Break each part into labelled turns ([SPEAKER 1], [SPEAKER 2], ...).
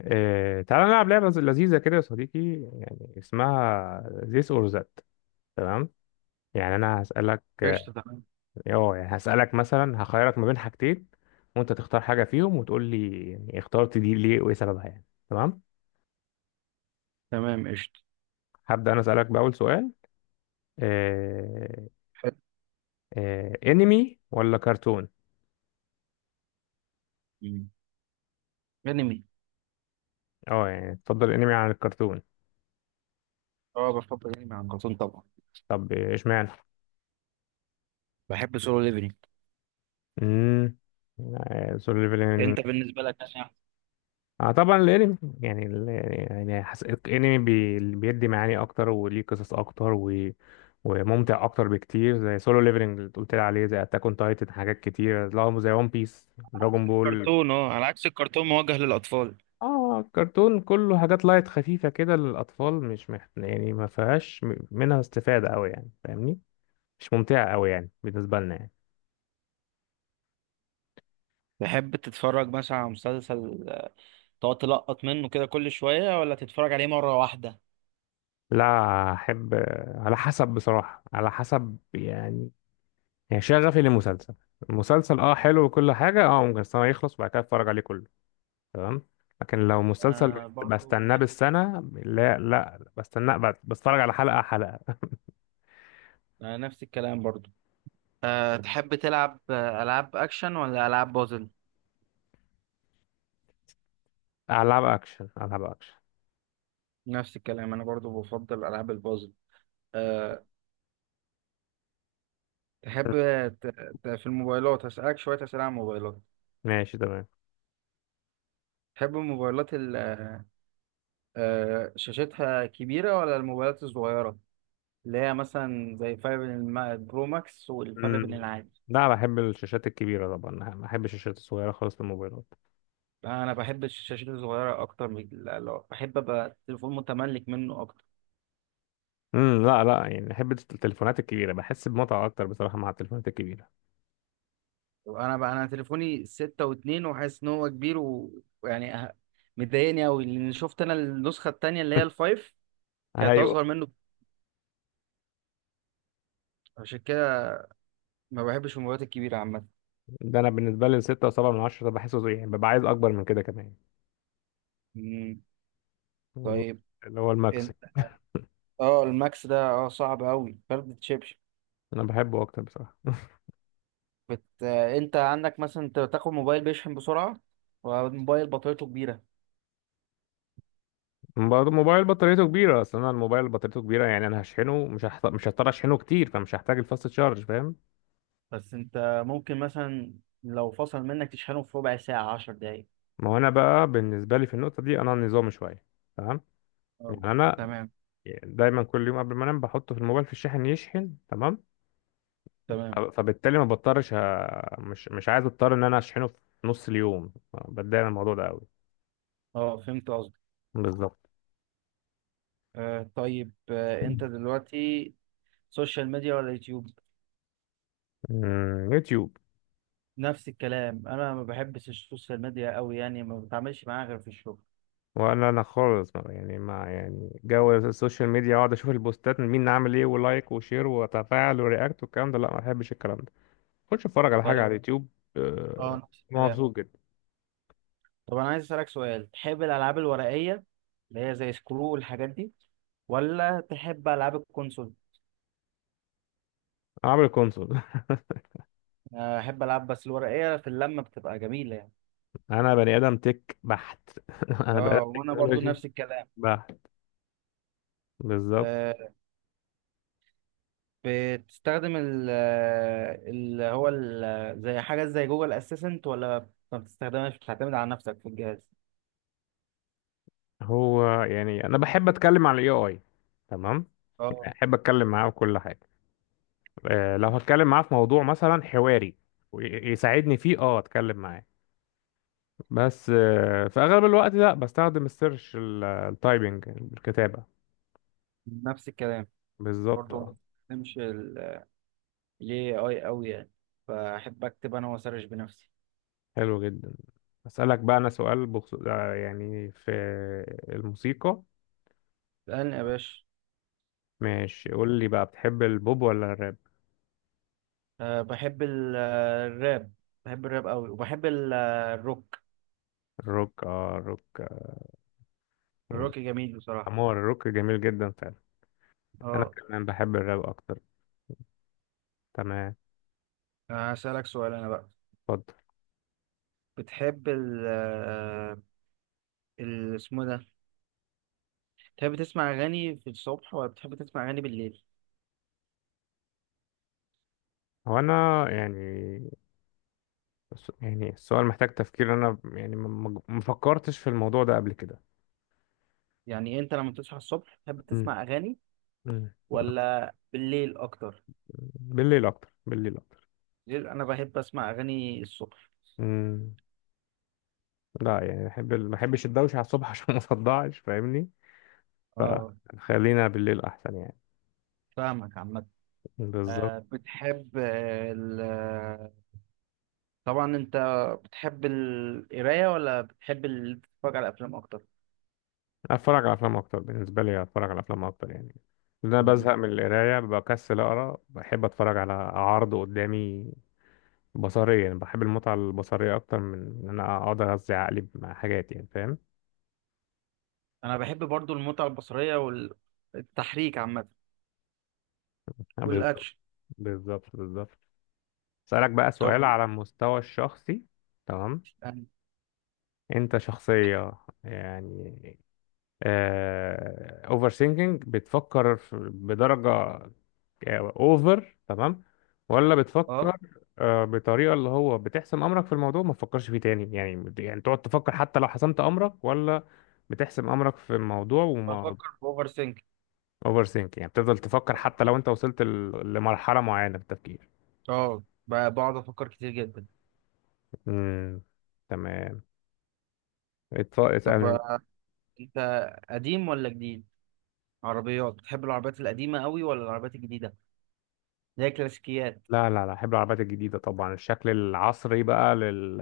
[SPEAKER 1] إيه، تعالى نلعب لعبة لذيذة كده يا صديقي، يعني اسمها this or that. تمام. يعني أنا هسألك
[SPEAKER 2] قشطة تمام.
[SPEAKER 1] يعني هسألك مثلا، هخيرك ما بين حاجتين، وأنت تختار حاجة فيهم وتقول لي يعني اخترت دي ليه وإيه سببها يعني. تمام.
[SPEAKER 2] تمام قشطة.
[SPEAKER 1] هبدأ أنا أسألك بأول سؤال. إيه،
[SPEAKER 2] حلو.
[SPEAKER 1] إيه، انمي ولا كرتون؟
[SPEAKER 2] مم. أنمي.
[SPEAKER 1] اه يعني تفضل انمي عن الكرتون.
[SPEAKER 2] أه بفضل أنمي عن كرتون طبعا.
[SPEAKER 1] طب اشمعنى؟
[SPEAKER 2] بحب سولو ليفلينج.
[SPEAKER 1] امم.
[SPEAKER 2] أنت بالنسبة لك يعني؟
[SPEAKER 1] اه طبعا الانمي يعني يعني الانمي بيدي معاني اكتر وليه قصص اكتر وممتع اكتر بكتير، زي سولو ليفلنج اللي قلت لي عليه، زي اتاك اون تايتن، حاجات كتير، لا زي ون بيس دراجون بول.
[SPEAKER 2] كرتون أه على عكس الكرتون موجه للأطفال.
[SPEAKER 1] اه كرتون كله حاجات لايت خفيفه كده للاطفال، مش مح... يعني ما فيهاش منها استفاده قوي يعني، فاهمني؟ مش ممتعه قوي يعني بالنسبه لنا يعني.
[SPEAKER 2] تحب تتفرج مثلا على مسلسل تقعد تلقط منه كده كل شوية ولا تتفرج عليه مرة واحدة؟
[SPEAKER 1] لا احب، على حسب بصراحه، على حسب يعني. يعني شغفي للمسلسل، المسلسل اه حلو وكل حاجة، اه ممكن السنة يخلص وبعد كده اتفرج عليه كله. تمام. لكن لو مسلسل
[SPEAKER 2] آه برضو
[SPEAKER 1] بستناه
[SPEAKER 2] نفس.
[SPEAKER 1] بالسنة، لا لا بستناه، بتفرج على حلقة حلقة.
[SPEAKER 2] آه نفس الكلام برضو. آه تحب تلعب ألعاب أكشن ولا ألعاب بازل؟
[SPEAKER 1] ألعاب أكشن، ألعاب أكشن.
[SPEAKER 2] نفس الكلام أنا برضو بفضل ألعاب البازل. أه تحب ت- في الموبايلات هسألك شوية أسئلة عن الموبايلات.
[SPEAKER 1] ماشي تمام.
[SPEAKER 2] تحب الموبايلات شاشتها كبيرة ولا الموبايلات الصغيرة اللي هي مثلا زي الفرق بين البرو ماكس والفرق بين
[SPEAKER 1] مم.
[SPEAKER 2] العادي؟
[SPEAKER 1] لا بحب الشاشات الكبيرة طبعا، ما بحبش الشاشات الصغيرة خالص للموبايلات.
[SPEAKER 2] أنا بحب الشاشات الصغيرة أكتر من بحب أبقى تليفون متملك منه أكتر.
[SPEAKER 1] امم، لا لا يعني بحب التليفونات الكبيرة، بحس بمتعة أكتر بصراحة مع التليفونات الكبيرة.
[SPEAKER 2] أنا بقى أنا تليفوني 6.2 وحاسس إن هو كبير مضايقني أوي، لأن شفت أنا النسخة التانية اللي هي الفايف كانت
[SPEAKER 1] ايوه.
[SPEAKER 2] أصغر منه. عشان كده ما بحبش الموبايلات الكبيرة عامة.
[SPEAKER 1] ده انا بالنسبه لي الستة وسبعة من عشرة ده بحسه زي يعني ببقى عايز اكبر من كده كمان،
[SPEAKER 2] مم،
[SPEAKER 1] اللي هو
[SPEAKER 2] طيب
[SPEAKER 1] اللي هو الماكس.
[SPEAKER 2] أنت. أه الماكس ده أه صعب أوي فرد تشيب.
[SPEAKER 1] انا بحبه اكتر بصراحه.
[SPEAKER 2] انت عندك مثلا، انت بتاخد موبايل بيشحن بسرعة والموبايل بطاريته كبيرة؟
[SPEAKER 1] برضه الموبايل بطاريته كبيره، اصل انا الموبايل بطاريته كبيره، يعني انا هشحنه، مش هضطر اشحنه كتير، فمش هحتاج الفاست تشارج، فاهم؟
[SPEAKER 2] بس انت ممكن مثلا لو فصل منك تشحنه في ربع ساعة، 10 دقايق.
[SPEAKER 1] ما هو انا بقى بالنسبه لي في النقطه دي انا نظامي شويه. تمام.
[SPEAKER 2] آه،
[SPEAKER 1] يعني انا
[SPEAKER 2] تمام
[SPEAKER 1] دايما كل يوم قبل ما انام بحطه في الموبايل في الشاحن يشحن. تمام.
[SPEAKER 2] تمام.
[SPEAKER 1] فبالتالي ما بضطرش مش عايز اضطر ان انا اشحنه في نص اليوم، بتضايق من الموضوع ده قوي.
[SPEAKER 2] اه فهمت قصدك.
[SPEAKER 1] بالظبط.
[SPEAKER 2] آه طيب، آه انت دلوقتي سوشيال ميديا ولا يوتيوب؟
[SPEAKER 1] أمم، يوتيوب.
[SPEAKER 2] نفس الكلام، انا ما بحبش السوشيال ميديا قوي يعني، ما بتعاملش معاها غير في الشغل.
[SPEAKER 1] ولا انا خالص يعني ما يعني جو السوشيال ميديا اقعد اشوف البوستات من مين عامل ايه، ولايك وشير وتفاعل ورياكت والكلام ده، لا ما بحبش الكلام ده. خش اتفرج على حاجه على
[SPEAKER 2] طيب.
[SPEAKER 1] اليوتيوب.
[SPEAKER 2] اه
[SPEAKER 1] آه،
[SPEAKER 2] نفس الكلام.
[SPEAKER 1] مبسوط جدا.
[SPEAKER 2] طب انا عايز اسالك سؤال، تحب الالعاب الورقيه اللي هي زي سكرو والحاجات دي ولا تحب العاب الكونسول؟
[SPEAKER 1] انا عامل كونسول.
[SPEAKER 2] احب العب، بس الورقيه في اللمه بتبقى جميله يعني.
[SPEAKER 1] انا بني ادم تك بحت. انا بني
[SPEAKER 2] اه
[SPEAKER 1] ادم
[SPEAKER 2] وانا برضو
[SPEAKER 1] تكنولوجي
[SPEAKER 2] نفس الكلام.
[SPEAKER 1] بحت. بالظبط.
[SPEAKER 2] أه بتستخدم زي حاجه زي جوجل اسيستنت، ولا ما بتستخدمهاش بتعتمد على نفسك في الجهاز؟
[SPEAKER 1] هو يعني انا بحب اتكلم عن الاي اي. تمام.
[SPEAKER 2] اه
[SPEAKER 1] يعني احب اتكلم معاه في كل حاجه، آه، لو هتكلم معاه في موضوع مثلا حواري ويساعدني فيه اه اتكلم معاه. بس آه، في اغلب الوقت لا بستخدم السيرش، التايبنج، الكتابة.
[SPEAKER 2] نفس الكلام،
[SPEAKER 1] بالظبط
[SPEAKER 2] برضو ما
[SPEAKER 1] آه.
[SPEAKER 2] بستخدمش الاي اي قوي يعني، فاحب اكتب انا واسرش بنفسي.
[SPEAKER 1] حلو جدا. اسالك بقى انا سؤال بخصوص آه، يعني في الموسيقى.
[SPEAKER 2] اسالني يا باشا.
[SPEAKER 1] ماشي، قول لي بقى، بتحب البوب ولا الراب؟
[SPEAKER 2] أه بحب الراب. بحب الراب قوي، وبحب الروك.
[SPEAKER 1] الروك، اه الروك، آه، يعني
[SPEAKER 2] الروك جميل بصراحه.
[SPEAKER 1] امور، الروك جميل جدا فعلا. انا
[SPEAKER 2] اه
[SPEAKER 1] كمان بحب الراب اكتر. تمام.
[SPEAKER 2] هسألك سؤال انا بقى.
[SPEAKER 1] اتفضل.
[SPEAKER 2] بتحب ال ال- اسمه ده بتحب تسمع أغاني في الصبح ولا بتحب تسمع أغاني بالليل؟
[SPEAKER 1] هو انا يعني يعني السؤال محتاج تفكير، انا يعني ما فكرتش في الموضوع ده قبل كده.
[SPEAKER 2] يعني أنت لما بتصحى الصبح بتحب
[SPEAKER 1] مم.
[SPEAKER 2] تسمع أغاني
[SPEAKER 1] مم.
[SPEAKER 2] ولا بالليل أكتر؟
[SPEAKER 1] بالليل اكتر، بالليل اكتر.
[SPEAKER 2] بالليل. أنا بحب أسمع أغاني الصبح.
[SPEAKER 1] امم، لا يعني بحب ما بحبش الدوشه على الصبح عشان ما صدعش فاهمني،
[SPEAKER 2] اه
[SPEAKER 1] فخلينا بالليل احسن يعني.
[SPEAKER 2] فاهمك عامة.
[SPEAKER 1] بالظبط.
[SPEAKER 2] آه، بتحب آه، ال طبعا أنت بتحب القراية ولا بتحب تتفرج على أفلام أكتر؟
[SPEAKER 1] اتفرج على افلام اكتر، بالنسبه لي اتفرج على افلام اكتر يعني، لأن انا
[SPEAKER 2] مم.
[SPEAKER 1] بزهق من القرايه، بكسل اقرا، بحب اتفرج على عرض قدامي بصريا، يعني بحب المتعه البصريه اكتر من ان انا اقعد اغذي عقلي مع حاجات، يعني فاهم.
[SPEAKER 2] أنا بحب برضو المتعة البصرية والتحريك عامة
[SPEAKER 1] بالظبط،
[SPEAKER 2] والأكشن.
[SPEAKER 1] بالظبط، بالظبط. اسالك بقى
[SPEAKER 2] طبعا.
[SPEAKER 1] سؤال على المستوى الشخصي. تمام.
[SPEAKER 2] أنا-
[SPEAKER 1] انت شخصية يعني اوفر ثينكينج، بتفكر بدرجة اوفر، تمام؟ ولا
[SPEAKER 2] اه
[SPEAKER 1] بتفكر آه، بطريقة اللي هو بتحسم امرك في الموضوع ما تفكرش فيه تاني يعني، يعني تقعد تفكر حتى لو حسمت امرك، ولا بتحسم امرك في الموضوع وما...
[SPEAKER 2] بفكر في اوفر سينك.
[SPEAKER 1] اوفر ثينك، يعني بتفضل تفكر حتى لو انت وصلت لمرحلة معينة في التفكير.
[SPEAKER 2] اه بقعد افكر كتير جدا.
[SPEAKER 1] امم. تمام.
[SPEAKER 2] طب
[SPEAKER 1] اسألني انت.
[SPEAKER 2] انت قديم ولا جديد؟ عربيات، بتحب العربيات القديمه قوي ولا العربيات الجديده زي الكلاسيكيات؟
[SPEAKER 1] لا لا لا، احب العربيات الجديدة طبعا، الشكل العصري بقى لل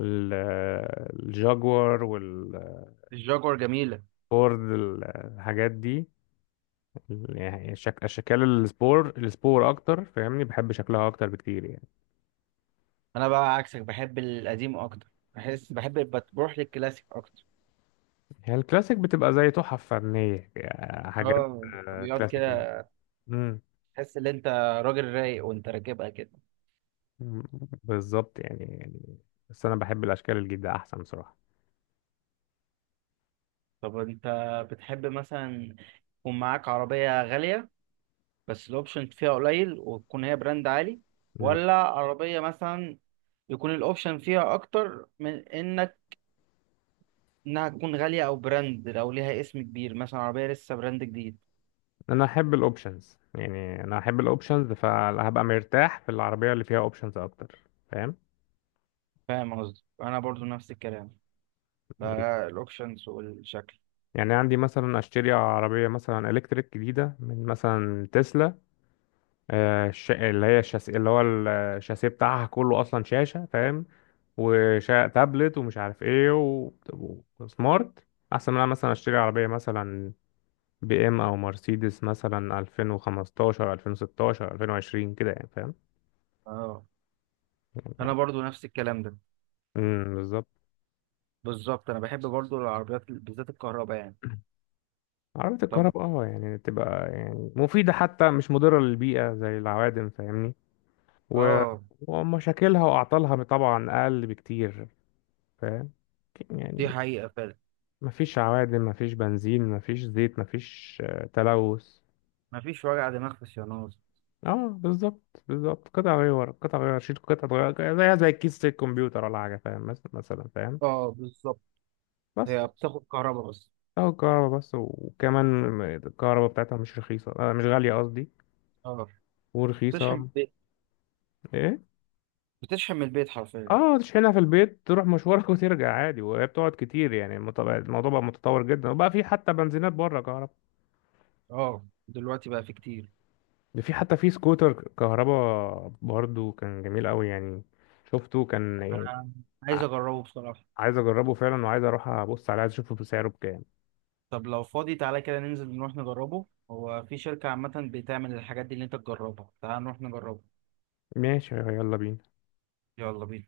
[SPEAKER 1] ال- الجاguار والفورد
[SPEAKER 2] الجاكور جميله.
[SPEAKER 1] الحاجات دي، يعني اشكال السبور، السبور اكتر فاهمني، بحب شكلها اكتر بكتير يعني.
[SPEAKER 2] انا بقى عكسك بحب القديم اكتر، بحس بحب بتروح للكلاسيك اكتر.
[SPEAKER 1] هي الكلاسيك بتبقى زي تحف فنية، يعني حاجات
[SPEAKER 2] اه
[SPEAKER 1] آه،
[SPEAKER 2] عربيات
[SPEAKER 1] كلاسيكية.
[SPEAKER 2] كده.
[SPEAKER 1] امم،
[SPEAKER 2] تحس ان انت راجل رايق وانت راكبها كده.
[SPEAKER 1] بالظبط يعني يعني، بس انا بحب الاشكال الجديدة احسن بصراحة.
[SPEAKER 2] طب انت بتحب مثلا يكون معاك عربيه غاليه بس الاوبشن فيها قليل وتكون هي براند عالي،
[SPEAKER 1] مم.
[SPEAKER 2] ولا عربية مثلا يكون الاوبشن فيها اكتر من انك انها تكون غالية او براند لو ليها اسم كبير، مثلا عربية لسه براند جديد؟
[SPEAKER 1] انا احب الاوبشنز، يعني انا احب الاوبشنز، فهبقى مرتاح في العربية اللي فيها اوبشنز اكتر، فاهم؟
[SPEAKER 2] فاهم قصدي، انا برضو نفس الكلام ده، الاوبشنز والشكل.
[SPEAKER 1] يعني عندي مثلا اشتري عربيه مثلا الكتريك جديده من مثلا تسلا، آه، الش... اللي هي الشاس... اللي هو ال- الشاسيه بتاعها كله اصلا شاشه، فاهم؟ وتابلت ومش عارف ايه وسمارت، احسن من أنا مثلا اشتري عربيه مثلا بي ام او مرسيدس مثلا 2015، 2016، 2020 كده يعني، فاهم؟
[SPEAKER 2] اه انا برضو نفس الكلام ده.
[SPEAKER 1] امم، بالظبط.
[SPEAKER 2] بالظبط، انا بحب برضو العربيات ال- بالذات الكهرباء يعني.
[SPEAKER 1] عربية
[SPEAKER 2] طب
[SPEAKER 1] الكهرباء اه، يعني تبقى يعني مفيدة حتى، مش مضرة للبيئة زي العوادم فاهمني، و-
[SPEAKER 2] اه.
[SPEAKER 1] ومشاكلها وأعطالها طبعا أقل بكتير، فاهم؟
[SPEAKER 2] دي
[SPEAKER 1] يعني
[SPEAKER 2] حقيقة فعلا.
[SPEAKER 1] مفيش عوادم، مفيش بنزين، مفيش زيت، مفيش آه، تلوث.
[SPEAKER 2] مفيش وجع دماغ في الصيانات.
[SPEAKER 1] اه بالظبط بالظبط، قطع غير، قطع غير شيل، قطع غير زيها زي كيس الكمبيوتر ولا حاجة، فاهم؟ مثلا فاهم؟
[SPEAKER 2] اه بالظبط.
[SPEAKER 1] بس
[SPEAKER 2] هي بتاخد كهرباء بس؟
[SPEAKER 1] اهو الكهرباء بس، وكمان الكهرباء بتاعتها مش رخيصة، آه مش غالية قصدي،
[SPEAKER 2] اه بتشحن
[SPEAKER 1] ورخيصة.
[SPEAKER 2] من البيت.
[SPEAKER 1] ايه؟
[SPEAKER 2] بتشحن من البيت حرفيا.
[SPEAKER 1] اه تشحنها في البيت، تروح مشوارك وترجع عادي، وهي بتقعد كتير يعني، الموضوع بقى متطور جدا، وبقى في حتى بنزينات بره كهرباء،
[SPEAKER 2] اه دلوقتي بقى في كتير.
[SPEAKER 1] ده في حتى في سكوتر كهربا برضو، كان جميل قوي يعني، شفته كان يعني.
[SPEAKER 2] انا عايز اجربه بصراحة.
[SPEAKER 1] عايز اجربه فعلا، وعايز اروح ابص عليه، عايز اشوفه بسعره بكام.
[SPEAKER 2] طب لو فاضي تعالى كده ننزل نروح نجربه. هو في شركة عامة بتعمل الحاجات دي اللي انت تجربها، تعالى نروح نجربه.
[SPEAKER 1] ماشي يلا بينا.
[SPEAKER 2] يلا بينا.